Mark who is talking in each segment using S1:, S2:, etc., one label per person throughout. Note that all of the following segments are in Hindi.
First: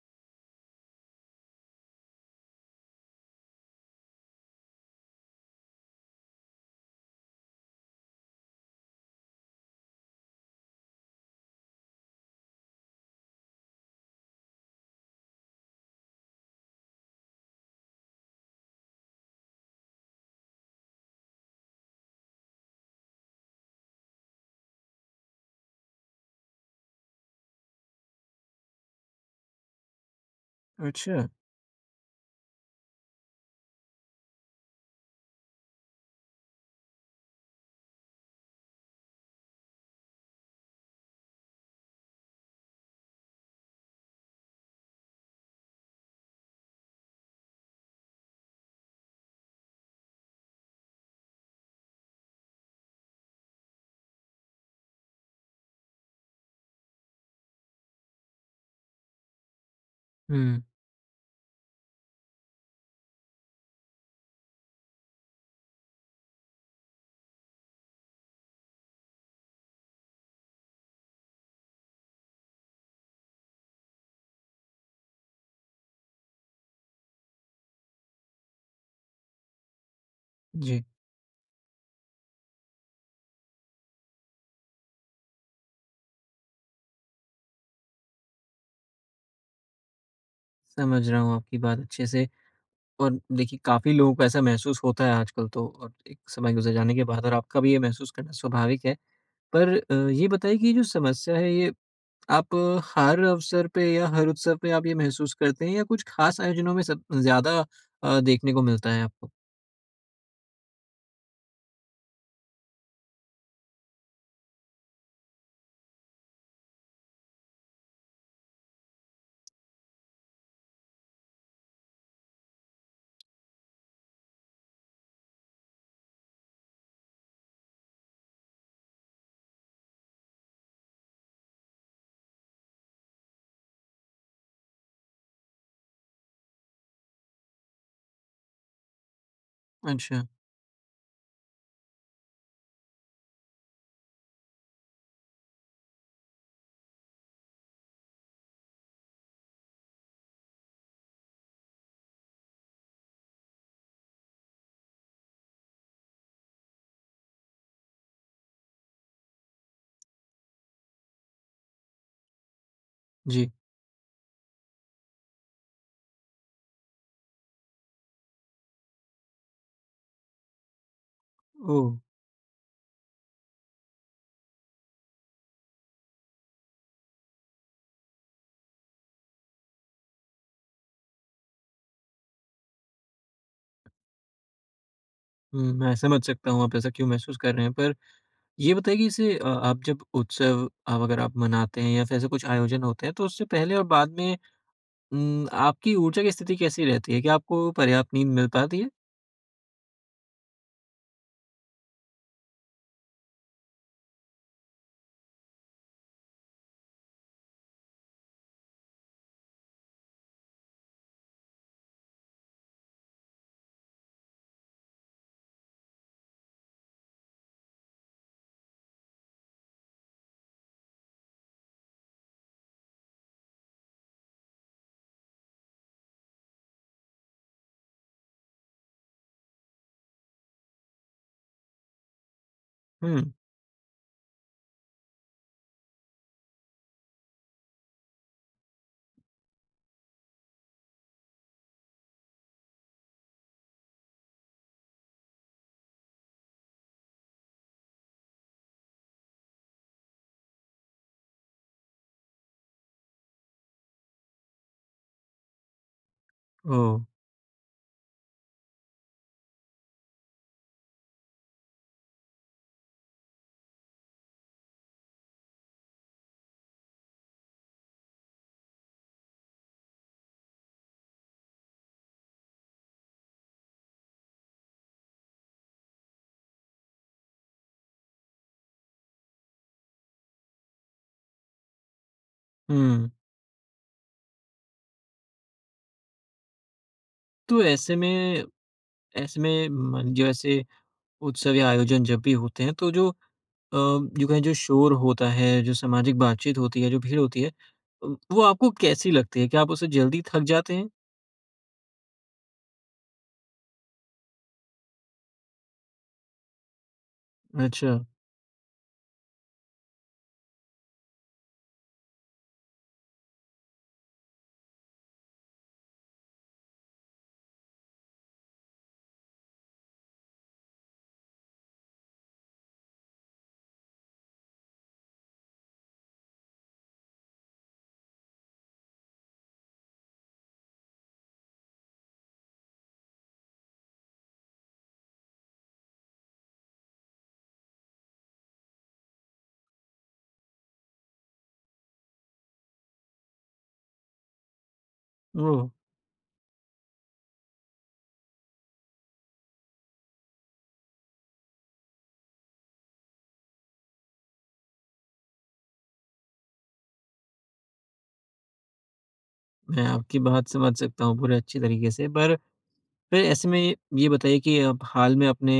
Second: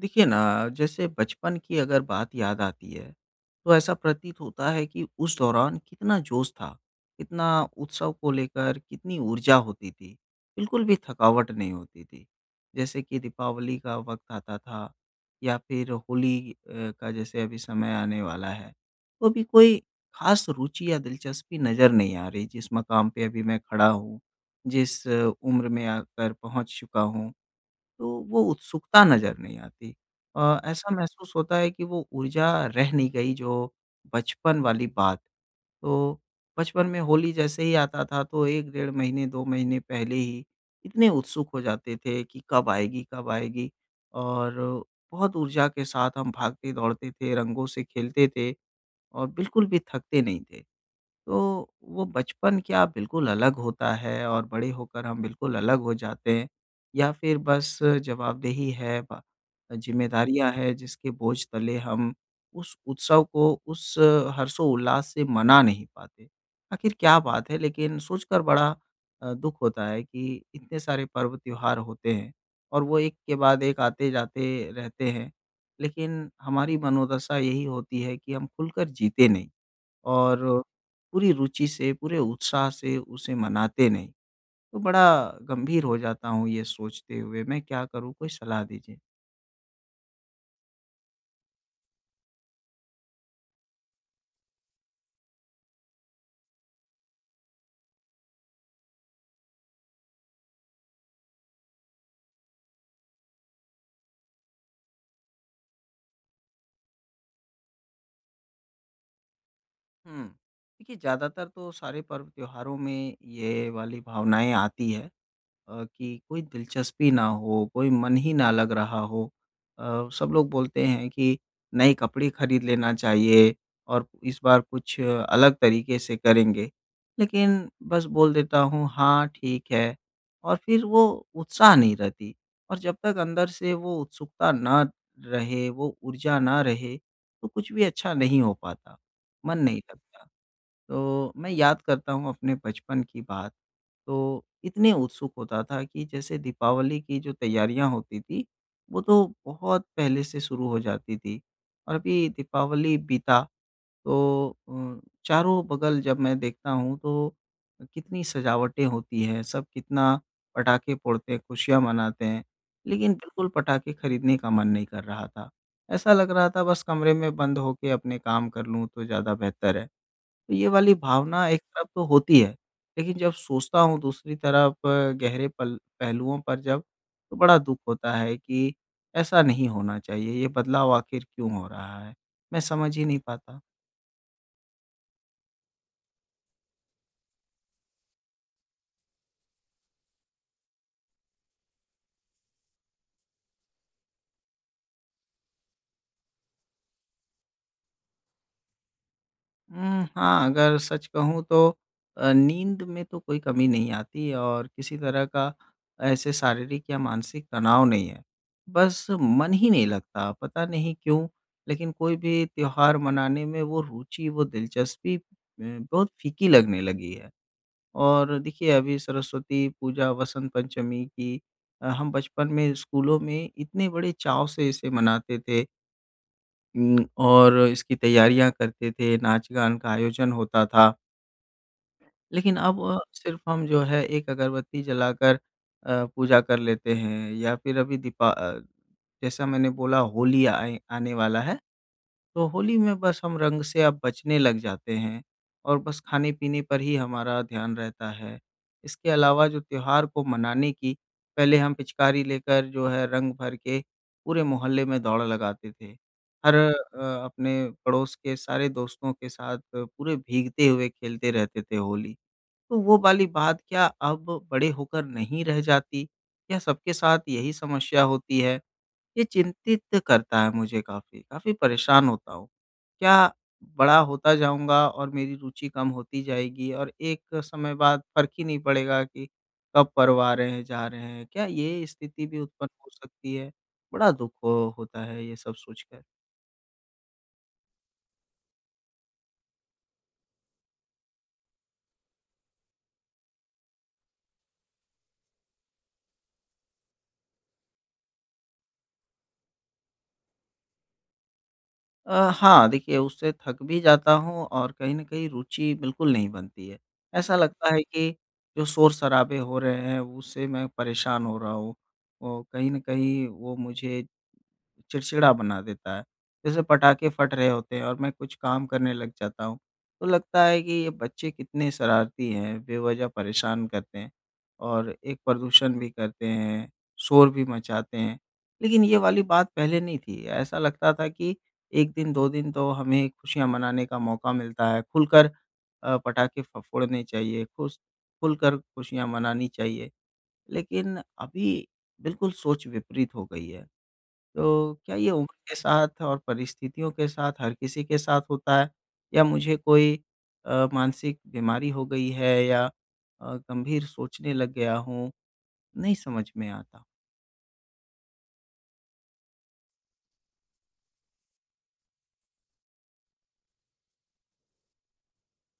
S1: देखिए ना, जैसे बचपन की अगर बात याद आती है, तो ऐसा प्रतीत होता है कि उस दौरान कितना जोश था, कितना उत्सव को लेकर कितनी ऊर्जा होती थी। बिल्कुल भी थकावट नहीं होती थी। जैसे कि दीपावली का वक्त आता था या फिर होली का जैसे अभी समय आने वाला है। तो अभी कोई खास रुचि या दिलचस्पी नज़र नहीं आ रही जिस मकाम पे अभी मैं खड़ा हूँ, जिस उम्र में आकर पहुँच चुका हूँ, तो वो उत्सुकता नज़र नहीं आती। ऐसा
S2: अच्छा।
S1: महसूस होता है कि वो ऊर्जा रह नहीं गई जो बचपन वाली बात। तो बचपन में होली जैसे ही आता था तो 1 डेढ़ महीने 2 महीने पहले ही इतने उत्सुक हो जाते थे कि कब आएगी, कब आएगी। और बहुत ऊर्जा के साथ हम भागते-दौड़ते थे, रंगों से खेलते थे, और बिल्कुल भी थकते नहीं थे। तो वो बचपन क्या बिल्कुल अलग होता है और बड़े होकर हम बिल्कुल अलग हो जाते हैं, या फिर बस जवाबदेही है जिम्मेदारियां
S2: हुँ।
S1: हैं जिसके बोझ तले हम उस उत्सव को, उस हर्षो उल्लास से मना नहीं पाते। आखिर क्या बात है, लेकिन सोचकर बड़ा दुख होता है कि इतने सारे पर्व त्योहार होते हैं और वो एक के बाद एक आते जाते रहते हैं, लेकिन हमारी मनोदशा यही होती है कि हम खुलकर जीते नहीं और
S2: जी,
S1: पूरी रुचि से, पूरे उत्साह से उसे मनाते नहीं। तो बड़ा गंभीर हो जाता हूँ ये सोचते हुए, मैं क्या करूँ? कोई सलाह दीजिए।
S2: समझ रहा हूँ आपकी बात अच्छे से। और देखिए, काफ़ी लोगों को ऐसा महसूस होता है आजकल, तो और एक समय गुज़र जाने के बाद और आपका भी ये महसूस करना स्वाभाविक है। पर ये बताइए कि ये जो समस्या है, ये आप हर अवसर पे या हर उत्सव पे आप ये महसूस करते हैं या कुछ ख़ास आयोजनों में सब ज़्यादा देखने को मिलता है आपको?
S1: हुँ। देखिए, ज़्यादातर तो सारे पर्व त्योहारों में ये वाली भावनाएँ आती है। कि कोई दिलचस्पी ना हो, कोई मन ही ना लग रहा हो। सब लोग बोलते हैं कि नए कपड़े खरीद लेना चाहिए और इस बार कुछ अलग तरीके से करेंगे। लेकिन बस बोल देता हूँ हाँ, ठीक है, और फिर वो उत्साह नहीं रहती। और जब तक अंदर से वो उत्सुकता ना रहे, वो ऊर्जा ना रहे, तो कुछ भी अच्छा नहीं हो पाता, मन नहीं
S2: अच्छा।
S1: लगता। तो मैं याद करता हूँ अपने बचपन की बात। तो इतने उत्सुक होता था कि जैसे दीपावली की जो तैयारियाँ होती थी, वो तो बहुत पहले से शुरू हो जाती थी। और अभी दीपावली बीता तो चारों बगल जब मैं देखता हूँ तो कितनी सजावटें होती हैं, सब कितना पटाखे फोड़ते हैं, खुशियाँ मनाते हैं, लेकिन बिल्कुल
S2: जी।
S1: पटाखे खरीदने का मन नहीं कर रहा था। ऐसा लग रहा था बस कमरे में बंद होके अपने काम कर लूँ तो ज़्यादा बेहतर है। तो ये वाली भावना एक तरफ
S2: ओह!
S1: तो होती है, लेकिन जब सोचता हूँ दूसरी तरफ गहरे पल पहलुओं पर जब, तो बड़ा दुःख होता है कि ऐसा नहीं होना चाहिए, ये बदलाव आखिर क्यों हो रहा है? मैं समझ ही नहीं पाता।
S2: हुँ, मैं समझ सकता हूँ आप ऐसा क्यों महसूस कर रहे हैं, पर ये बताइए कि इसे आप जब उत्सव आप अगर आप मनाते हैं या फिर ऐसे कुछ आयोजन होते हैं तो उससे पहले और बाद में आपकी ऊर्जा की स्थिति कैसी रहती है? क्या आपको पर्याप्त नींद मिल पाती है?
S1: हाँ, अगर सच कहूँ तो नींद में तो कोई कमी नहीं आती, और किसी तरह का ऐसे शारीरिक या मानसिक तनाव नहीं है। बस मन ही नहीं लगता, पता नहीं क्यों? लेकिन कोई भी त्योहार मनाने में वो रुचि, वो दिलचस्पी बहुत फीकी लगने लगी है। और देखिए, अभी सरस्वती पूजा, वसंत पंचमी की हम बचपन में स्कूलों में इतने बड़े चाव से इसे मनाते थे, और इसकी तैयारियाँ करते थे, नाच-गान का आयोजन होता था। लेकिन अब
S2: हुँ।
S1: सिर्फ़ हम जो है एक अगरबत्ती जलाकर पूजा कर लेते हैं, या फिर अभी जैसा मैंने बोला होली आए आने वाला है, तो होली में बस हम रंग से अब बचने लग जाते हैं और बस खाने-पीने पर ही हमारा ध्यान रहता है। इसके अलावा जो त्योहार को मनाने की पहले हम पिचकारी लेकर जो है रंग भर के पूरे मोहल्ले में दौड़ लगाते थे। हर
S2: ओह!
S1: अपने पड़ोस के सारे दोस्तों के साथ पूरे भीगते हुए खेलते रहते थे होली। तो वो वाली बात क्या अब बड़े होकर नहीं रह जाती? क्या सबके साथ यही समस्या होती है? ये चिंतित करता है मुझे, काफ़ी, काफ़ी परेशान होता हूँ। क्या बड़ा होता जाऊँगा और मेरी रुचि कम होती जाएगी और एक समय बाद फ़र्क ही नहीं पड़ेगा कि कब पर्व आ रहे हैं, जा रहे हैं। क्या ये स्थिति भी उत्पन्न हो
S2: हुँ।
S1: सकती है? बड़ा दुःख हो होता है ये सब सोचकर।
S2: तो ऐसे में मन जो ऐसे उत्सव या आयोजन जब भी होते हैं तो जो अ, जो कहें जो शोर होता है, जो सामाजिक बातचीत होती है, जो भीड़ होती है, वो आपको कैसी लगती है? क्या आप उससे जल्दी थक जाते हैं?
S1: हाँ, देखिए उससे थक भी जाता हूँ और कहीं न कहीं रुचि बिल्कुल नहीं बनती है। ऐसा लगता है
S2: अच्छा।
S1: कि जो शोर-शराबे हो रहे हैं उससे मैं परेशान हो रहा हूँ। वो कहीं न कहीं वो मुझे चिड़चिड़ा बना देता है। जैसे पटाखे फट रहे होते हैं और मैं कुछ काम करने लग जाता हूँ, तो लगता है कि ये बच्चे कितने शरारती हैं, बेवजह परेशान करते हैं और एक प्रदूषण भी करते हैं, शोर भी मचाते हैं। लेकिन ये वाली बात पहले नहीं थी, ऐसा लगता था कि 1 दिन 2 दिन तो हमें खुशियाँ मनाने का मौका मिलता है, खुलकर पटाखे फ फोड़ने चाहिए, खुश खुलकर खुशियाँ मनानी चाहिए। लेकिन अभी बिल्कुल सोच विपरीत हो गई है। तो क्या ये उम्र के
S2: ओह!
S1: साथ और परिस्थितियों के साथ हर किसी के साथ होता है? या मुझे कोई मानसिक बीमारी हो गई है, या गंभीर सोचने लग गया हूँ, नहीं समझ में आता।
S2: मैं आपकी बात समझ सकता हूँ पूरे अच्छी तरीके से, पर फिर ऐसे में ये बताइए कि आप हाल में अपने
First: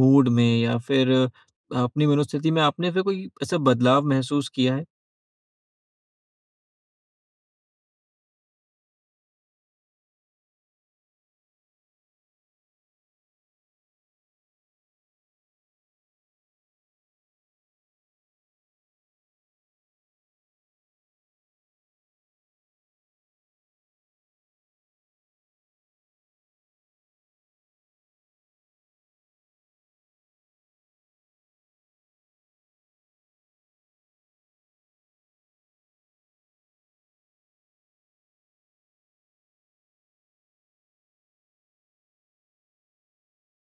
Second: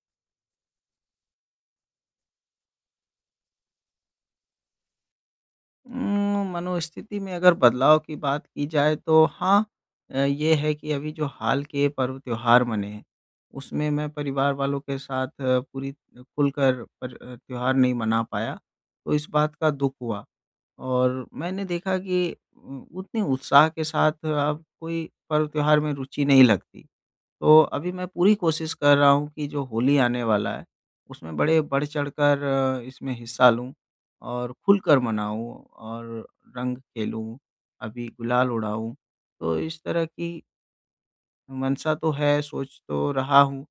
S2: मूड में या फिर अपनी मनोस्थिति में आपने फिर कोई ऐसा बदलाव महसूस किया है?
S1: मनोस्थिति में अगर बदलाव की बात की जाए तो हाँ, ये है कि अभी जो हाल के पर्व त्योहार मने हैं, उसमें मैं परिवार वालों के साथ पूरी खुलकर पर त्योहार नहीं मना पाया, तो इस बात का दुःख हुआ। और मैंने देखा कि उ उतने उत्साह के साथ अब कोई पर्व त्योहार में रुचि नहीं लगती। तो अभी मैं पूरी कोशिश कर रहा हूँ कि जो होली आने वाला है, उसमें बड़े बढ़-चढ़ कर इसमें हिस्सा लूँ और खुलकर मनाऊँ और रंग खेलूँ, अबी गुलाल उड़ाऊँ। तो इस तरह की मंशा तो है, सोच तो रहा हूँ,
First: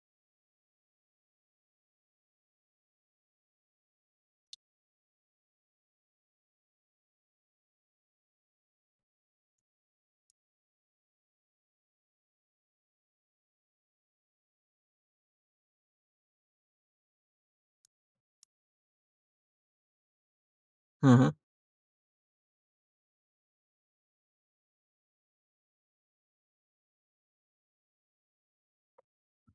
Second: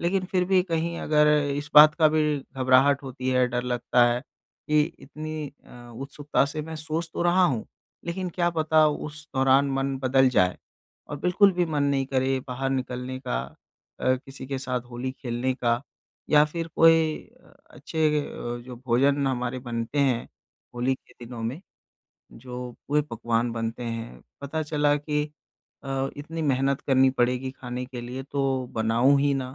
S1: लेकिन फिर भी कहीं अगर इस बात का भी घबराहट होती है, डर लगता है कि इतनी उत्सुकता से मैं सोच तो रहा हूँ, लेकिन क्या पता उस दौरान मन बदल जाए और बिल्कुल भी मन नहीं करे बाहर निकलने का, किसी के साथ होली खेलने का, या फिर कोई अच्छे जो भोजन हमारे बनते हैं होली के
S2: हाँ, हाँ।
S1: दिनों में, जो पूरे पकवान बनते हैं। पता चला कि इतनी मेहनत करनी पड़ेगी खाने के लिए तो बनाऊँ ही ना।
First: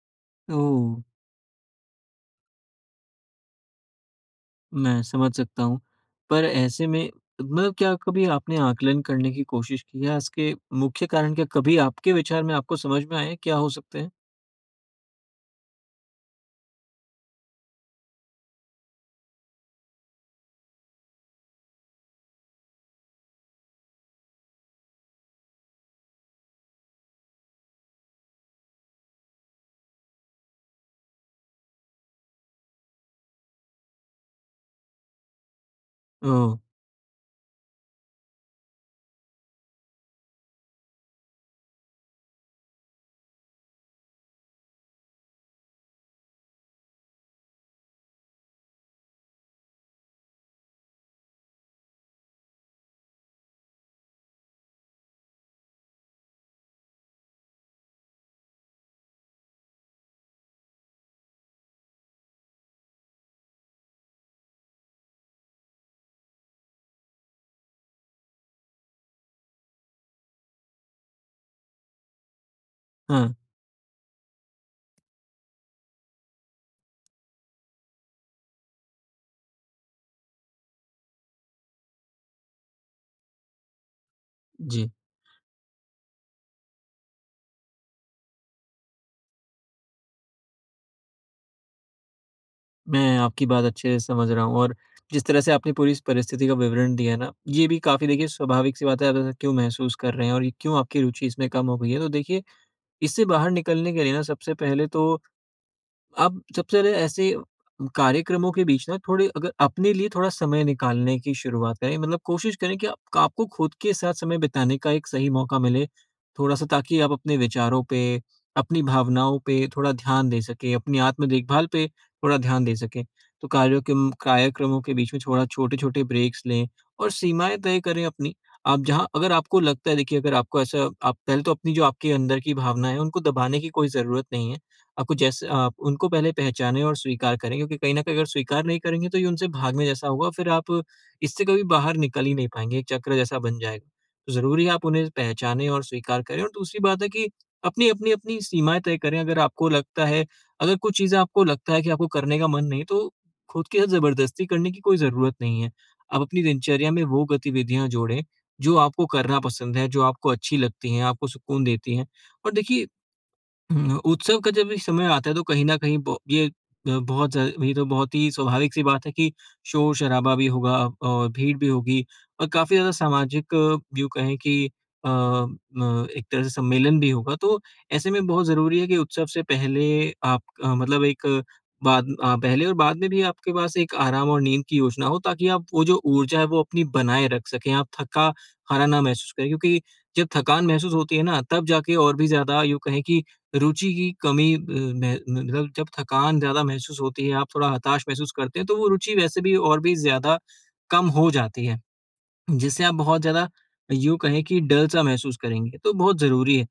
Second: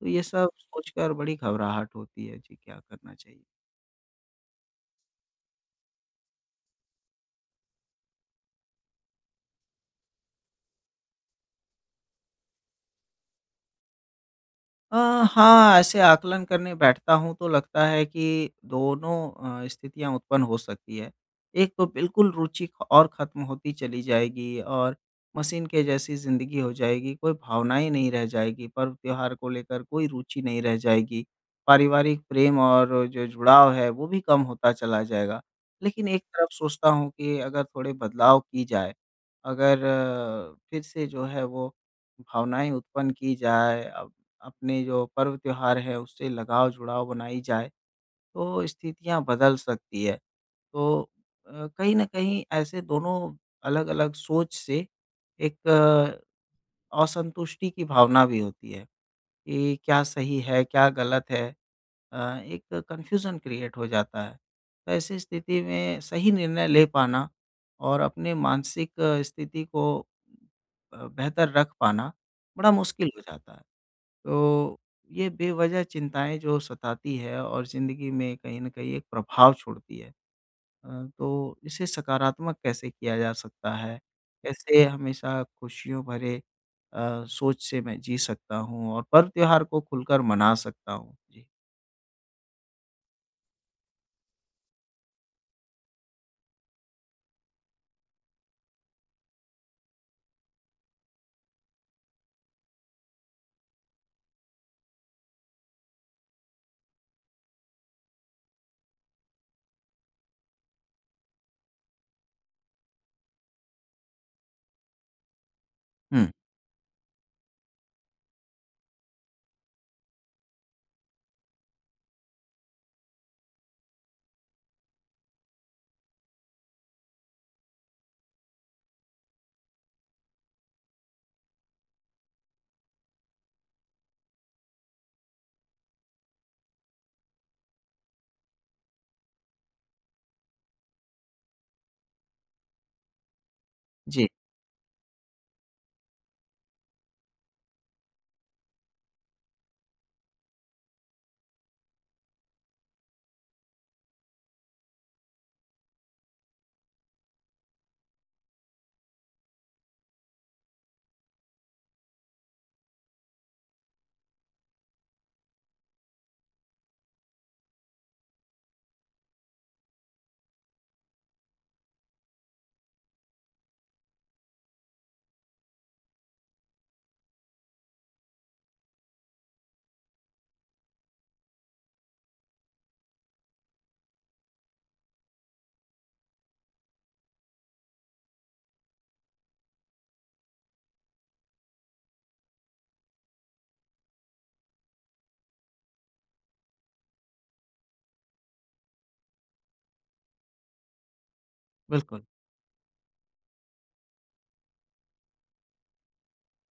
S1: तो ये सब
S2: ओह!
S1: सोचकर बड़ी घबराहट होती है। जी, क्या करना चाहिए?
S2: मैं समझ सकता हूँ। पर ऐसे में मतलब क्या कभी आपने आकलन करने की कोशिश की है? इसके मुख्य कारण क्या कभी आपके विचार में आपको समझ में आए, क्या हो सकते हैं?
S1: अ, हाँ, ऐसे आकलन करने बैठता हूँ तो लगता है कि दोनों स्थितियाँ उत्पन्न हो सकती है। एक तो बिल्कुल रुचि ख और ख़त्म होती चली जाएगी और मशीन के जैसी ज़िंदगी हो जाएगी, कोई भावनाएँ नहीं रह जाएगी, पर्व-त्योहार को लेकर कोई रुचि नहीं रह जाएगी। पारिवारिक प्रेम और जो जुड़ाव है वो भी कम होता चला जाएगा। लेकिन एक तरफ
S2: ओह!
S1: सोचता हूँ कि अगर थोड़े बदलाव की जाए, अगर फिर से जो है वो भावनाएँ उत्पन्न की जाए, अपने जो पर्व त्योहार है उससे लगाव-जुड़ाव बनाई जाए, तो स्थितियाँ बदल सकती है। तो कहीं न कहीं ऐसे दोनों अलग-अलग सोच से एक असंतुष्टि की भावना भी होती है कि क्या सही है, क्या गलत है? अ, एक कन्फ्यूज़न क्रिएट हो जाता है। तो ऐसी स्थिति में सही निर्णय ले पाना और अपने मानसिक स्थिति को बेहतर रख पाना बड़ा मुश्किल हो
S2: हाँ।
S1: जाता है। तो ये बेवजह चिंताएँ जो सताती है और ज़िंदगी में कहीं न कहीं एक प्रभाव छोड़ती है। अ, तो इसे सकारात्मक कैसे किया जा सकता है? कैसे
S2: जी।
S1: हमेशा खुशियों भरे सोच से मैं जी सकता हूँ और पर्व त्योहार को खुलकर मना सकता हूँ? जी।
S2: मैं आपकी बात अच्छे से समझ रहा हूँ, और जिस तरह से आपने पूरी इस परिस्थिति का विवरण दिया है ना, ये भी काफ़ी, देखिए, स्वाभाविक सी बात है आप ऐसा क्यों महसूस कर रहे हैं और ये क्यों आपकी रुचि इसमें कम हो गई है। तो देखिए, इससे बाहर निकलने के लिए ना सबसे पहले तो अब सबसे पहले ऐसे कार्यक्रमों के बीच ना, थोड़े अगर अपने लिए थोड़ा समय निकालने की शुरुआत करें, मतलब कोशिश करें कि आप आपको खुद के साथ समय बिताने का एक सही मौका मिले
S1: हुँ,
S2: थोड़ा सा, ताकि आप अपने विचारों पे, अपनी भावनाओं पे थोड़ा ध्यान दे सकें, अपनी आत्म देखभाल पे थोड़ा ध्यान दे सकें। तो कार्यों के कार्यक्रमों के बीच में थोड़ा छोटे छोटे ब्रेक्स लें और सीमाएं तय करें अपनी। आप जहाँ, अगर आपको लगता है, देखिए, अगर आपको ऐसा, आप पहले तो अपनी जो आपके अंदर की भावना है उनको दबाने की कोई ज़रूरत नहीं है। आपको जैसे, आप उनको पहले पहचानें और स्वीकार करें, क्योंकि कहीं न कहीं अगर स्वीकार नहीं करेंगे तो ये उनसे भागने जैसा होगा, फिर आप इससे कभी बाहर निकल ही नहीं पाएँगे, एक चक्र जैसा बन जाएगा।
S1: जी,
S2: तो ज़रूरी है आप उन्हें पहचानें और स्वीकार करें। और दूसरी बात है कि अपनी सीमाएँ तय करें। अगर आपको लगता है, अगर कुछ चीज़ें आपको लगता है कि आपको करने का मन नहीं, तो खुद के साथ ज़बरदस्ती करने की कोई ज़रूरत नहीं है। आप अपनी दिनचर्या में वो गतिविधियाँ जोड़ें, जो आपको करना पसंद है, जो आपको अच्छी लगती हैं, आपको सुकून देती हैं। और देखिए, हुँ, उत्सव का जब ये समय आता है तो कहीं न कहीं ब ये, अ, बहुत ज़ ये तो बहुत ही स्वाभाविक सी बात है कि शोर-शराबा भी होगा और भीड़ भी होगी और काफ़ी ज़्यादा सामाजिक, यूँ कहें कि एक तरह से सम्मेलन भी होगा। तो ऐसे में बहुत ज़रूरी है कि उत्सव से पहले आप, मतलब एक, पहले और बाद में भी आपके पास एक आराम और नींद की योजना हो, ताकि आप वो जो ऊर्जा है वो अपनी बनाए रख सकें, आप थका-हारा ना महसूस करें। क्योंकि जब थकान महसूस होती है ना, तब जाके और भी ज़्यादा, यूँ कहें कि रुचि की कमी, अ, मह मतलब जब थकान ज़्यादा महसूस होती है, आप थोड़ा हताश महसूस करते हैं, तो वो रुचि वैसे भी और भी ज़्यादा कम हो जाती है,
S1: बिल्कुल।
S2: जिससे आप बहुत ज़्यादा, यूँ कहें कि डल-सा महसूस करेंगे, तो बहुत ज़रूरी है।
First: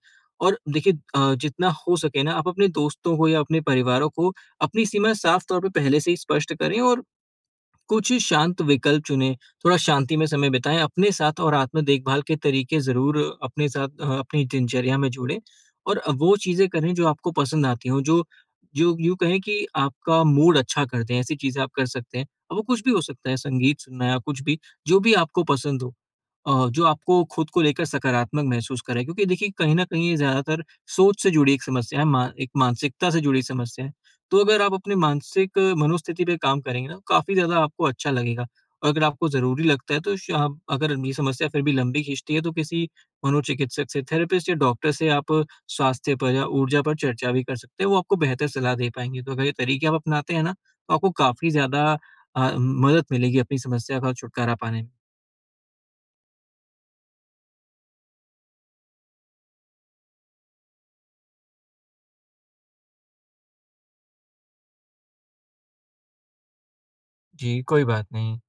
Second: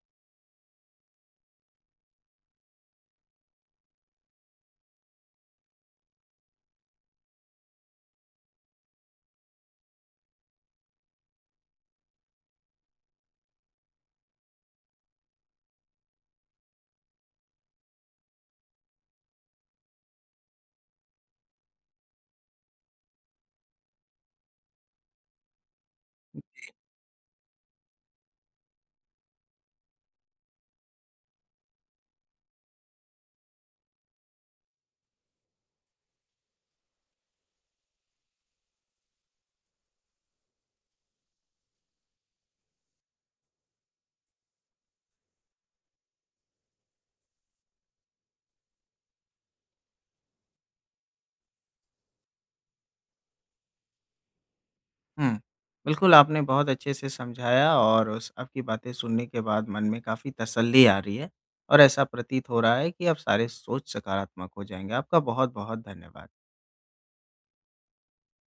S2: और देखिए, जितना हो सके ना, आप अपने दोस्तों को या अपने परिवारों को अपनी सीमा साफ़ तौर पे पहले से ही स्पष्ट करें और कुछ शांत विकल्प चुनें, थोड़ा शांति में समय बिताएँ अपने साथ, और आत्म देखभाल के तरीके ज़रूर अपने साथ, अपनी दिनचर्या में जोड़ें, और वो चीज़ें करें जो आपको पसंद आती हों, जो जो यूँ कहें कि आपका मूड अच्छा कर दें, ऐसी चीज़ें आप कर सकते हैं। अब वो कुछ भी हो सकता है, संगीत सुनना या कुछ भी, जो भी आपको पसंद हो, जो आपको खुद को लेकर सकारात्मक महसूस कराए। क्योंकि देखिए, कहीं न कहीं ये ज़्यादातर सोच से जुड़ी एक समस्या है, मा एक मानसिकता से जुड़ी समस्या है। तो अगर आप अपनी मानसिक मनोस्थिति पे काम करेंगे ना, तो काफ़ी ज़्यादा आपको अच्छा लगेगा। और अगर आपको ज़रूरी लगता है तो श आप, अगर ये समस्या फिर भी लंबी खींचती है, तो किसी मनोचिकित्सक से, थेरेपिस्ट या डॉक्टर से आप स्वास्थ्य पर या ऊर्जा पर चर्चा भी कर सकते हैं, वो आपको बेहतर सलाह दे पाएँगे। तो अगर ये तरीके आप अपनाते हैं ना, तो आपको काफ़ी ज़्यादा मदद मिलेगी अपनी समस्या का छुटकारा पाने में।
S1: हुँ, बिल्कुल आपने बहुत अच्छे से समझाया, और उस आपकी बातें सुनने के बाद मन में काफ़ी तसल्ली आ रही है और ऐसा प्रतीत हो रहा है कि अब सारे सोच सकारात्मक हो जाएँगे। आपका बहुत-बहुत धन्यवाद।
S2: जी, कोई बात नहीं।